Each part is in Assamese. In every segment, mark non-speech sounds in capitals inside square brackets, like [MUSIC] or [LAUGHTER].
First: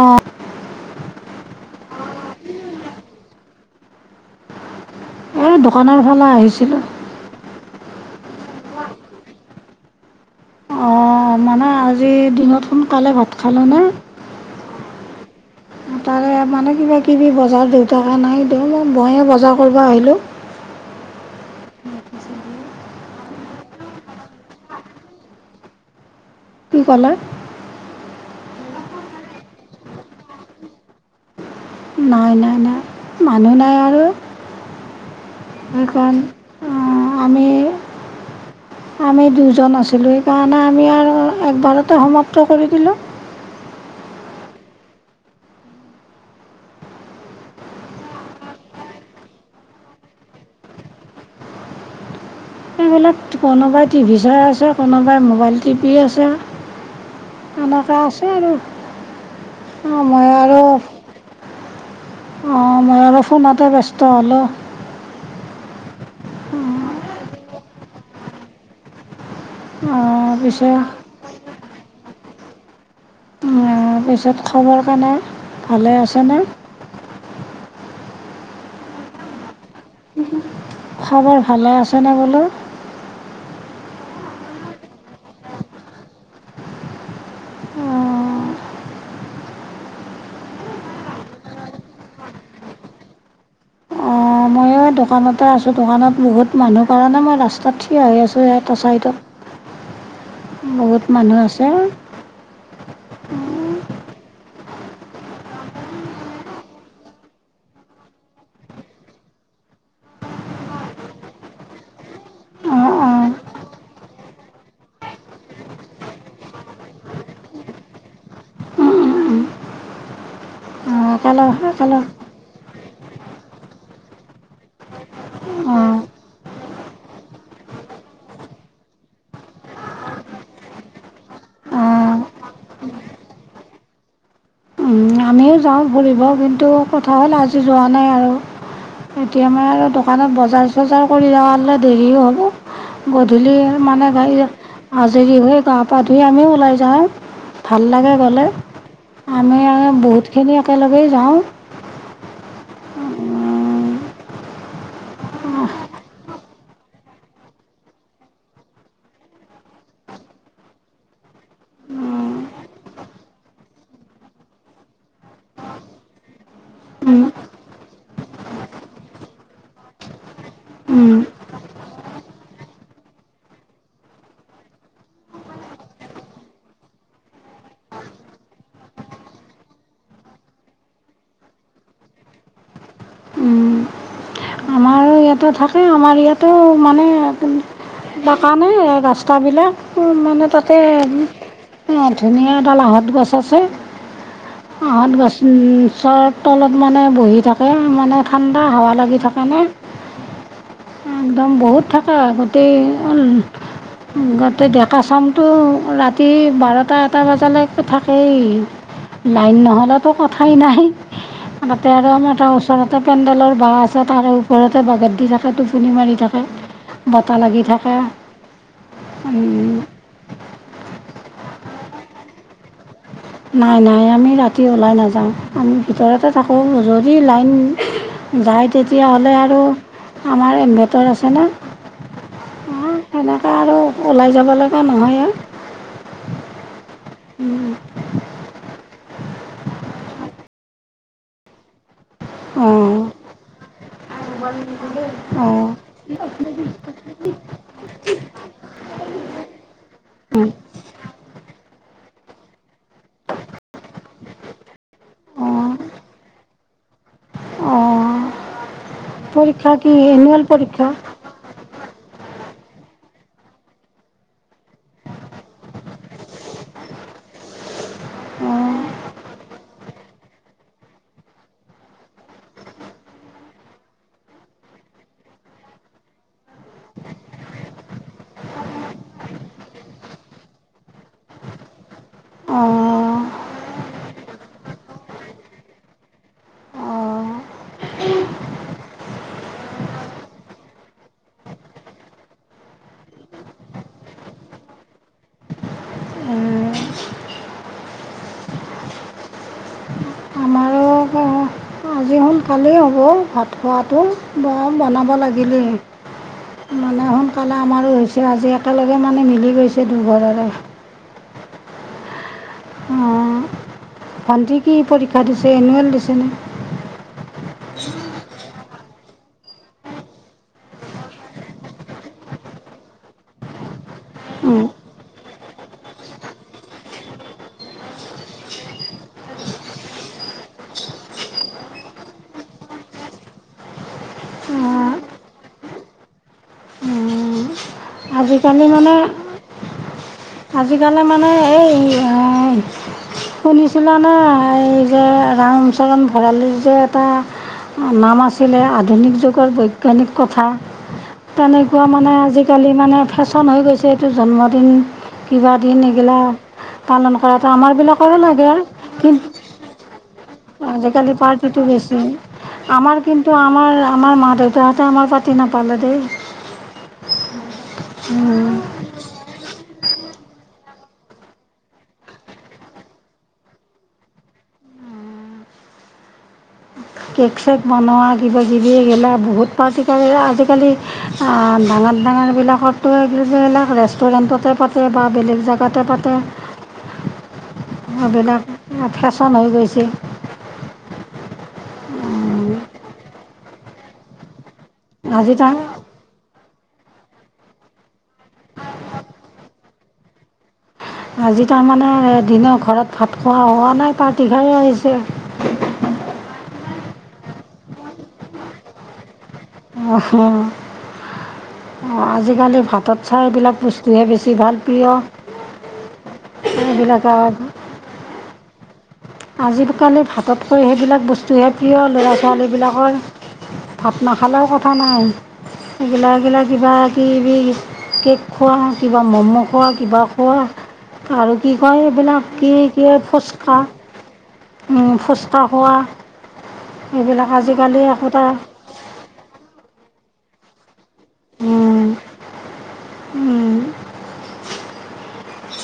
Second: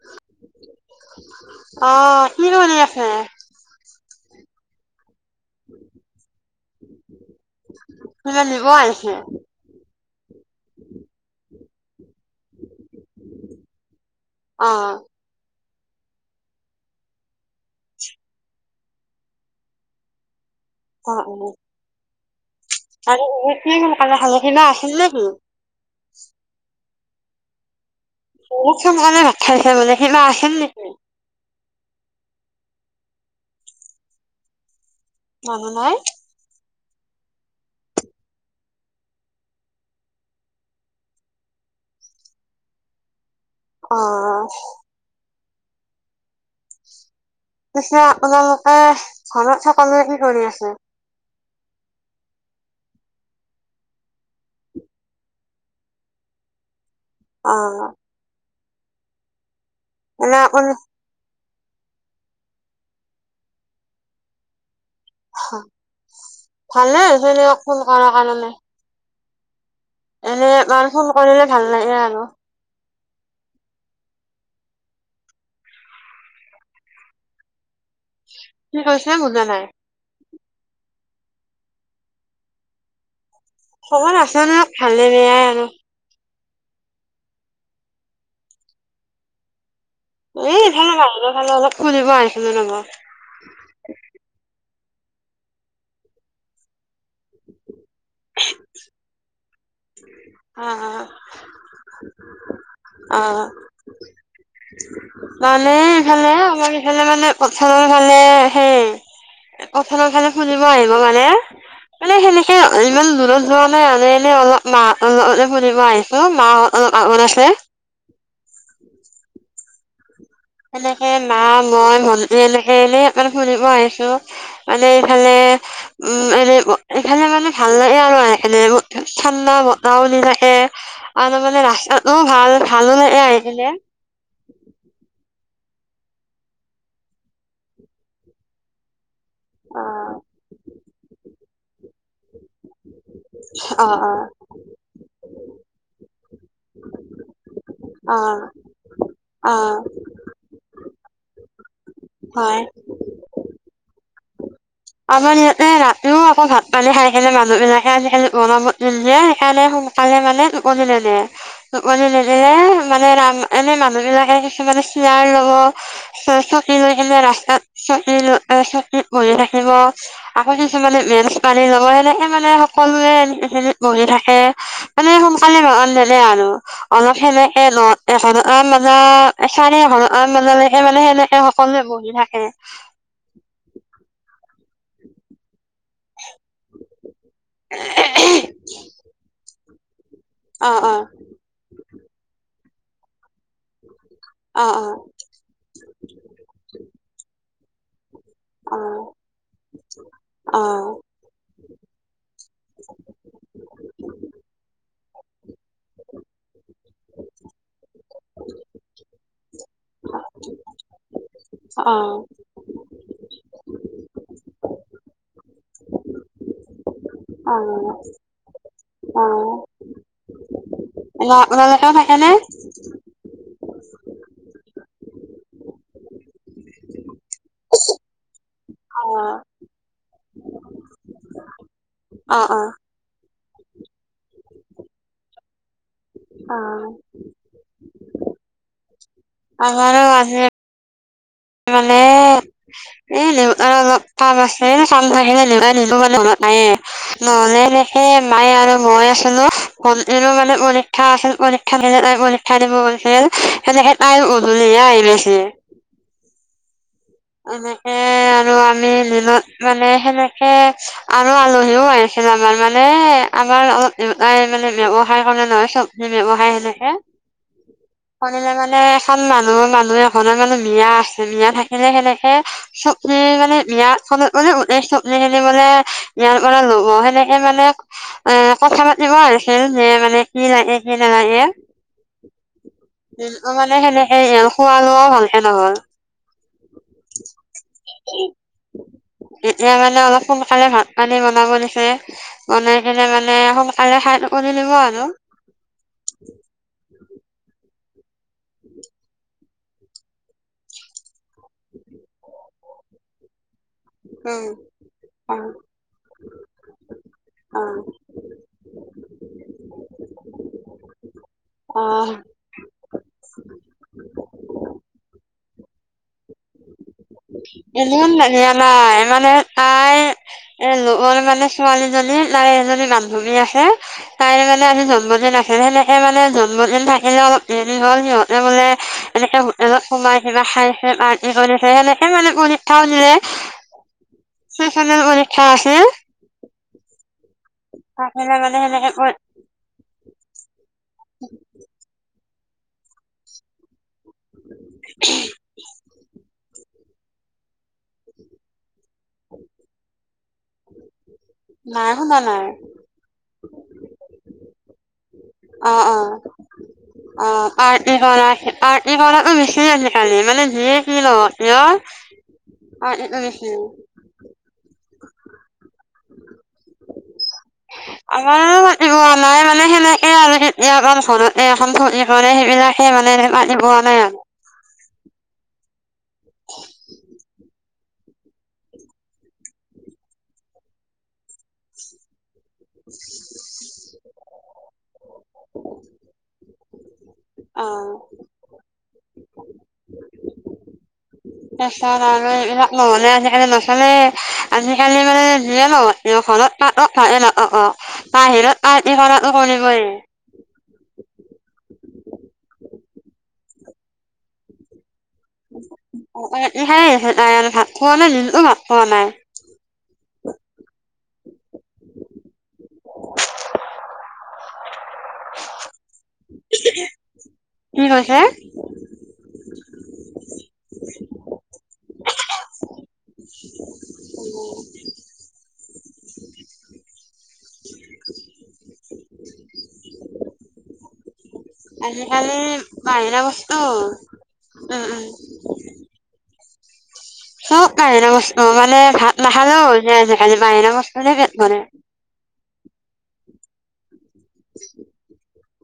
অঁ আহ কি আছে আৰু দোকানৰ ফালে আহিছিলোঁ সমান নিব আহিছে অঁ মানে আজি দিনত সোনকালে ভাত খালেনে? অ', তাৰে মানে কিবাকিবি বজাৰ দেউতাক নাই দেওঁ মইয়ে বজাৰ কৰিব আহিলোঁ। অ' উম আৰুে গল কে সালখি না আছিল নে কি [UNINTELLIGIBLE] কি ক'লা? বহুত সোনকালে ভাত খাইছি মানে কিবা আছিল নেকি? নাই নাই নাই মানুহ নাই আৰু মানুহ নাই সেইকাৰণ আমি [UNINTELLIGIBLE] আমি দুজন আছিলোঁ সেইকাৰণে আমি আৰু একবাৰতে সমাপ্ত কৰি দিলোঁ অ পিছে আপোনালোকে ঘৰত সকলোৱে কি কৰি আছে এইবিলাক কোনোবাই টিভি চাই আছে কোনোবাই মোবাইল টিভি আছে অ', এনেকুৱা আছে আৰু মই এনে আৰু আপুনি অ মই আৰু ফোনতে ব্যস্ত হ'লোঁ ভালে হৈছে ফোন কৰাৰ কাৰণে এনে পিছে মান ফোন কৰিলে ভাল লাগে আৰু তাৰপিছত খবৰ কাৰনে ভালে আছেনে কি কৈছো বুজা নাই খবৰ ভালে আছেনে বোলো খবৰ আছোন ভালে বেয়াই আৰু এই এইফালে ভাল খালে অলপ খুলিব আহিছিলে নাব মই দোকানতে আছো দোকানত বহুত মানুহ কাৰণে মই ৰাস্তাত থিয় হৈ আছোঁ ই টচাৰীডত অ', বহুত মানুহ আছে আহ মানে ইফালে আমাৰ ইফালে মানে প্ৰথমফালে হে কথা ন খালে শুনিব আহিব মানে মানে সেনেকে অঁ ইমান অঁ দূৰত যোৱা নাই মান এনেই অলপ মা অল ফুব আহিছো মাহ অ মাৰ আছে সেনেকে মা একেলগ মই একেলগ এনে মানে শুনিব আহিছো মানে এইফালে অঁ উ এনে এইফালে মানে ভাল ভাল লাগে আৰু সনে ঠাণ্ডা বতাও নিলাকে আৰু মানে ৰাস্তাতো অঁ ভাল ভালো লাগে আহি আমিও যাওঁ ফুৰিব কিন্তু কথা হ'ল আজি যোৱা নাই আৰু এতিয়া মই অ আৰু দোকানত বজাৰ চজাৰ কৰি যালে দেৰিও হ'ব গধূলি অ মানে গাড় আাজৰি হৈ গা পা ধুই আমিও ওলাই যাওঁ ভাল লাগে অ গ'লে অ অ আমি আৰু খিনি একেলগেই যাওঁ হয় আমাৰ ইয়াতে ৰাতিও আকৌ ভাত পানী খাই খেে মানুহ বিলাকে আ বনাব যে সেইকাৰণে কালে মানে কিলে ন মানেদে মানে ৰাম এনে মানুহ বিলাকে কিছুমানে সাৰ লব ৰাসা বজ আকৌ কিছুমানে মেছ পানী লব সেনেকে মানে সকলোে বহি থাকে মানে সোনকালে ভান দে আৰু অলপ সেনেকে ন এঘ মানে চাৰে মানে মানে সেনেকে সকলোৱে বহি থাকে আমাৰ ইয়াতে থাকে আমাৰ ইয়াতেো মানে দাকানে গস্তাবিলাক মানে অ তাতে অ ধুনীয়া এডালাহত গছ আছে অ অ আঁহত গছৰ তলত মানে বহি থাকে মানে ঠাণ্ডা হোৱা অ', লাগি থাকেনে অ চাম বহুত থাকে গোটেই গোটেই ডেকা চামটো ৰাতি বাৰটাত এটা বজালৈক থাকেই লাইন নহ'লেতো কথাই নাই তাতে আৰু অ', আমাৰ তাৰ ওচৰতে পেণ্ডেলৰ বাঁ আছে তাৰ ঘৰতে বঘাত দি থাকে টোপনি মাৰি থাকে বটাাহ লাগি থাকে অ', ন নাল ভনেে নাই নাই আমি ৰাতি ওলাই নাযাওঁ আমি ভিতৰতে থাকোঁ যদি লাইন যায় তেতিয়াহ'লে অ', আৰু আমাৰ ইনভেটৰ আছেনে অ অ আৰু ওলাই যাব লগা নহয় আৰু অ উম আাৰ আছে মানে অঁ এ আৰু অলপ কাম আছে চাং আহে অঁ নিবাই নিিলো মানে মনত নায়ে নহ'লে দেখে মায়ে আৰু মই আছিলোো মানে পৰীক্ষা আছিল পৰীক্ষা দিল ঠাই দিব গৈছিল সে তাই গধূলহে আহি গেছে অঁ এনেকে অঁ আৰু আমি দিনত পৰীক্ষা মানে কি এনুৱেল সেনেকে পৰীক্ষা আৰু আলোহীওাই আমাৰ মানে আমাৰ অলপ মানে ব্য়ৱসায় কাৰণে নহয় চব ব্য়ৱসায় সেনেকে শনিলে মানে অঁ এখন মানুহ মানুহ এখ মানে মিয়া আছে মিয়া থাকিলে সেনেকে প্ মানে বিয়াৰ ফলত মানে ট চপ্নি খিনি মানে বিয়াত মানে লব সেনেকে মানে এ কথা পাতিব আৰু খ যে মানে কি লাগে কি নালাগে অঁ মানে সেনেকে খোৱা লোৱাও ভালে নহল অঁ উম এতিয়া মানে অলপ সোনকালে ভাত পানী বনাব দিছে বনাই কিনে মানে সোনকালে হ লিব আৰু উম আমাৰো আজি সোনকালেই হ'ব ভাত খোৱাটো ব উম। বনাব অ লাগিলি মানে সোনকালে আমাৰো অ হৈছে আজি একেলগে মানে মিলি গৈছে দুঘৰৰে আহ ভণ্টি কি পৰীক্ষা দিছে এনুৱেল দিছেনে ইমান ধনিয়া নাই মানে আই এ লগৰ মানে ছোৱালীজনী তাই এজনী বান্ধৱী আে তাই মানে আজি জন্মদিন আে সেনেকে মানে জন্মদিন থাকে এনে অলপ হৰি হ'ল সিহঁতে বোলে এনেকে হোটেলত সোমাইছে বা খাইছে পাৰ্টি কৰিছে সেনেক স মানে পৰীক্ষাও দিলে চ পৰীক্ষা আছিল থাকিলে আজিকালি সেনেকে মানে কৈ আজিকালি মানে এই শুনিছিলানে যে ৰামচৰণ ভঁৰালি যে এটা নাম আছিলে আধুনিক যুগৰ বৈজ্ঞানিক কথা, তেনেকুৱা নাই মানে শুনা নাই আজিকালি মানে ফেশ্বন হৈ গৈছে এইটো জন্মদিন কিবা অ দিন অ এইগিলা পালন অ কৰাটো আঠ ই আমাৰবিলাকৰো বাৰ আ লাগে ইিবাৰ কিন্তু ম মেচি [UNINTELLIGIBLE] নালে মানে [UNINTELLIGIBLE] আজিকালি পাৰ্টিটো বেছি, আমাৰ কিন্তু আমাৰ আমাৰ মা দেউতাহঁতে আমাৰ পাতি নাপালে দেই। আৰ মাতিব নাই ম [UNINTELLIGIBLE] সনে সেনেকে আৰু কেতিয়া গও ঘতে এখন চজ কাৰণে সেইবিলাকে মানে মানি পোৱা নাই আৰু [INAUDIBLE] কেক চেক বনোৱা কিবাাকিবিগিলা বহুত প্ৰতিিকী আজিকালি ডাঙৰ পন্ধানাৰবিলাকত গিলাক ৰেষ্টুৰেণ্টতে পাতে বা বেলেগ জেগাতে পাতে এইবিলাক ফেশ্বন হৈ গৈছে তাৰছত আৰু এইবাক নহলে আজিকালি নচে আজিকালি মানে আজি তাৰ যিয়ে নহয় খনত ত অ ভাহ অ অ বাহিৰত আ কনিবই [UNINTELLIGIBLE] আজি তাৰমানে এদিনে ঘৰত ভাত খোৱা হোৱা নাই, পাৰ্টি খাই আহিছে। ন ভাত খোৱা নাই দিলো ভাত খোৱা নাই [UNINTELLIGIBLE] আহ। আজিকালি ভাতত চাই এইবিলাক বস্তুহে বেছি ভাল প্ৰিয়, সেইবিলাকৰ আজিকালি ভাততকৈ সেইবিলাক বস্তুহে প্ৰিয় ল'ৰা ছোৱালীবিলাকৰ। ভাত নাখালেও কথা নাই, এইগিলা এগিলা কিবা কিবি কেক খোৱা, কিবা ম'ম' খোৱা, কিবা খোৱা আৰু কি কয়, এইবিলাক কি কি ফুচকাহ ফুচকা খোৱা এইবিলাক চ প আজিকালি ন একোটা অ মানে ভাল ন ভাল হ [UNINTELLIGIBLE] স কে বাহৰা বস্ত যে ম [UNINTELLIGIBLE] উম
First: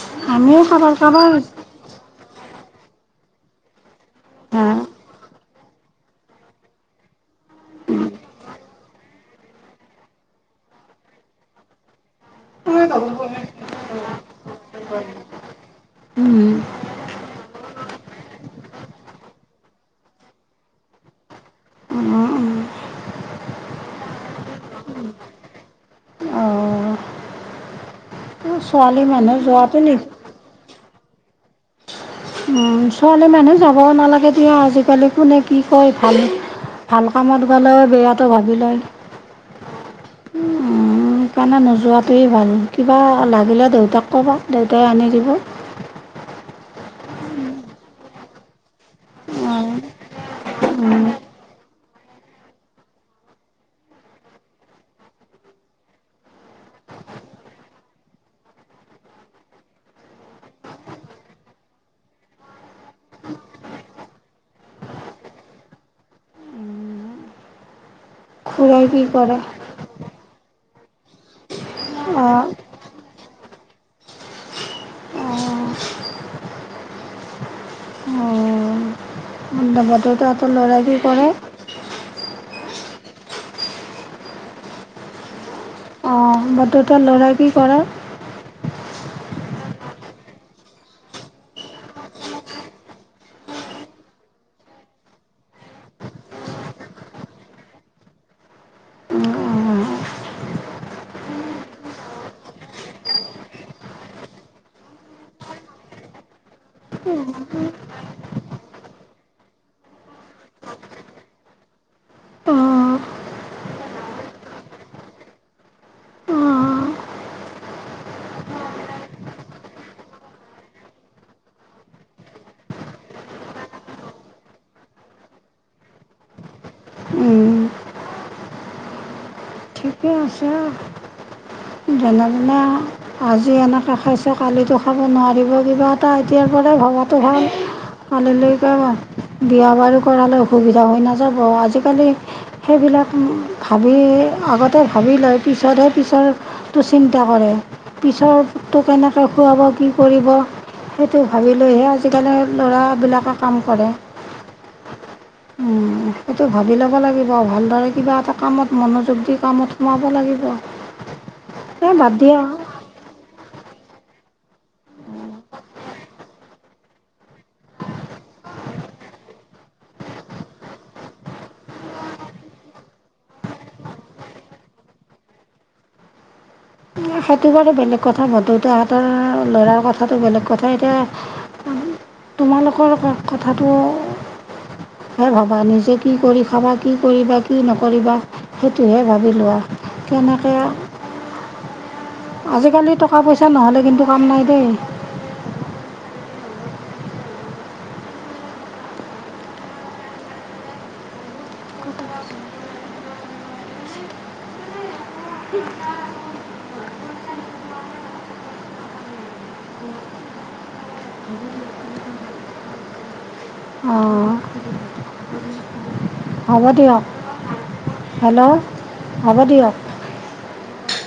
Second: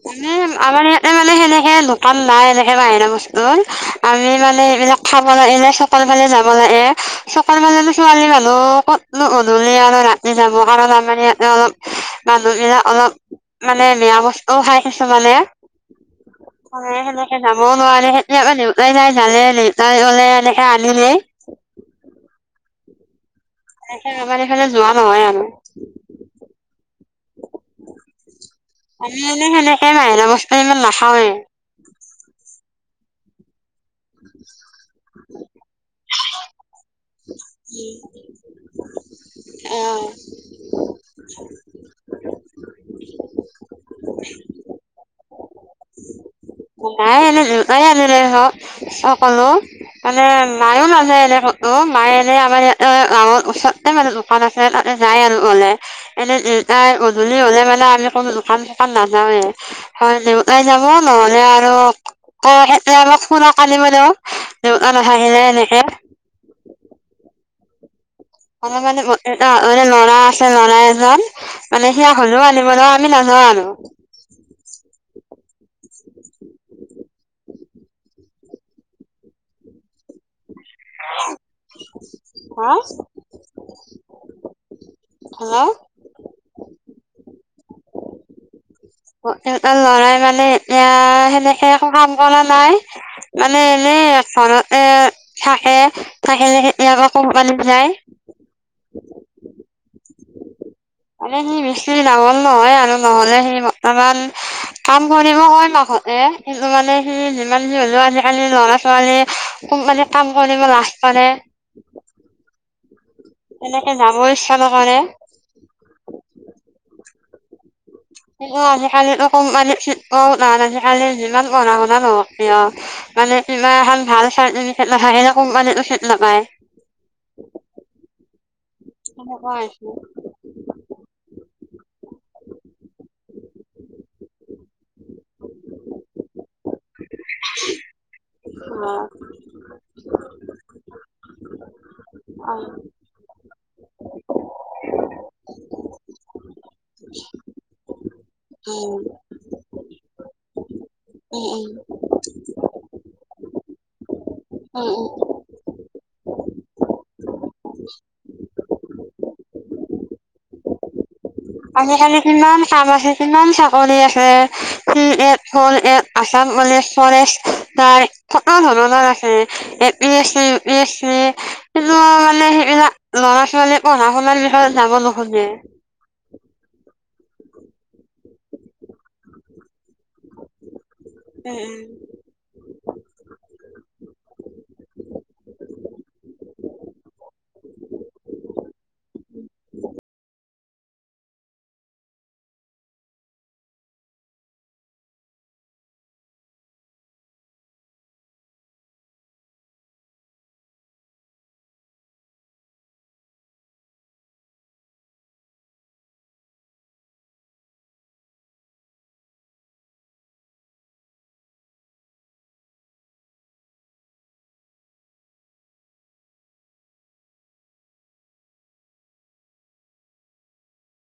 মানে আমাৰ কাৰোবাৰ ইয়াতে কাৰোবাৰ মানে সেনেকে দোকান নাই এনে, বাহিৰা বস্তুৰ আমি মানে এইবিলাক খাব লাগে চকল ফালে যাব লাগে। চক নু ছোৱালী মানুহ ক'তনো গধূলি আৰু ৰাতি যাব। কাৰণ আমাৰ ইয়াতে অলপ মানুহবিলাক অলপ মানে বেয়া বা কিছুমানে, কৰে সেনেকে যাবও নোৱাৰোন, দেউতাই যায়, জালে দেউতাই গলে এনেকে আনিলেই উম। উম। আমাৰ এইফালে যোৱা নহয় আৰু। ছোৱালী আমি মানুহ মানে যোৱাটো সেনেকে নি বাহিৰা বস্তু ইমান নাখাওৱে। উম, ছোৱালী মানুহ যাব নালাগে দিয়া, আজিকালি কোনে কি কয় ভাল ভাল কামত গ'লেও বেয়াটো ভাবি লয় আহ। সেইকাৰণে নোযোৱাত টোৱে ভাল। কিবা লাগিলে দেউতাক ক'বা, দেউতাই আনি দিব। নাই এনে দেউতাই আনিলে হক সকলো উম, মানে মায়ও উম, নযায় এনে কত, মায়ে এনে আমাৰ ইয়াতে গাঁৱৰ ওচৰতে মানে দোকান আছে যাই আৰু ওলে, এনে গধূলি হলে মানে আমি কোনো দোকান চোকান নাযাওৱে। হয়, দেউতাই যাব নহলে আৰু ক আমাক ফুনক আনিব দিওঁ দেউ নাহিলে এনেকে। [UNINTELLIGIBLE] অলপ খুৰাই কি মানে এ কৰে ম লৰা আছে নৰা এজন। [UNINTELLIGIBLE] মানে সেইয়াক হলিও অঁ, আনিব দেও আমি নাজোৱা আৰু। অঁ, অঁ, [UNINTELLIGIBLE] ল'ৰাই কি কৰে? হা? হা? দুটা ল'ৰাই বি কৰে? এটা লৰাই মানে এতিয়া সেনেকে একো কাম কৰা নাই মানে এনে ঘৰতে থাকে, থাকিলে কোম্পালী যায়। উম, মানে সি মিস্ৰী ডাঙল নহয় আৰু নহলে সি বৰ্তমান কাম কৰিব হয় মা এ কিন্তু মানে সি যিমান যি হ'লেও আজিকালি ল'ৰা ছোৱালী কোম্পানী কাম কৰিব লাগ মানে। অঁ, অঁ, এনেকে যাবৰ ইচ্ছা নকৰে। অঁ, আজিকালিতো কমানি ন আজ কালি যিমান পঢ়া শুনা নহও কিয়। [UNINTELLIGIBLE] মানে ইমানখন ভাল চাল ফে নাপায় সেইনেক মানো ফেট নাপায়। [UNINTELLIGIBLE] উম। অ' হৈ। ঠিকে আছে। যেনে মনে আজি এনেকৈ খাইছো, কালিতো খাব নোৱাৰিব কিবা এটা এতিয়াৰ পৰা ভবাটো ভাল কালিলৈকে বিয়া বাৰু কৰালে অসুবিধা হৈ নাযাব। ত' আজিকালি সেইবিলাক ভাবি আগত ত ভাবি লয় পিছতহে পিছৰটো চিন্তা কৰে। পিছৰটটো কেনেকৈ খুৱাব কি কৰিব? সেইটো ভাবি লৈহে আজিকালি ল'ৰাবিলাকে কাম কৰে। উম। সেইটো ভাবি ল'ব লাগিব ভালদৰে কিবা এটা কামত মনোযোগদি কামত সোমাব লাগিব। এই আজি বাদ কালি দিয়া কিমান কাম আছে কিমান চাকৰি আছে এক হ'ল এক আচাম পুলিচৰ ফৰেষ্ট ত কিমান সুবিধা আছে এ পি চ চি, উ প চ চি কিন্তু মানে হেৰী লৰা সেইটোত সফালে পঢ়া শুনাৰ বিষয়ে যাব নোখোজে। সেইটোৰ বাৰু বেলেগ কথা পাতো, তাহঁতৰ ল'ৰাৰ কথাটো বেলেগ কথা উম, উম। এতিয়া তোমালোকৰ কথাটো হে ভাবা নিজে কি কৰি খাবা কি কৰিবা কি নকৰিবা সেইটোহে ভাবি লোৱা। কেনেকে আজিকালি টকা পইচা নহ'লে কিন্তু কাম নাই দেই। অঁ হ'ব দিয়ক হেল্ল' হ'ব দিয়ক।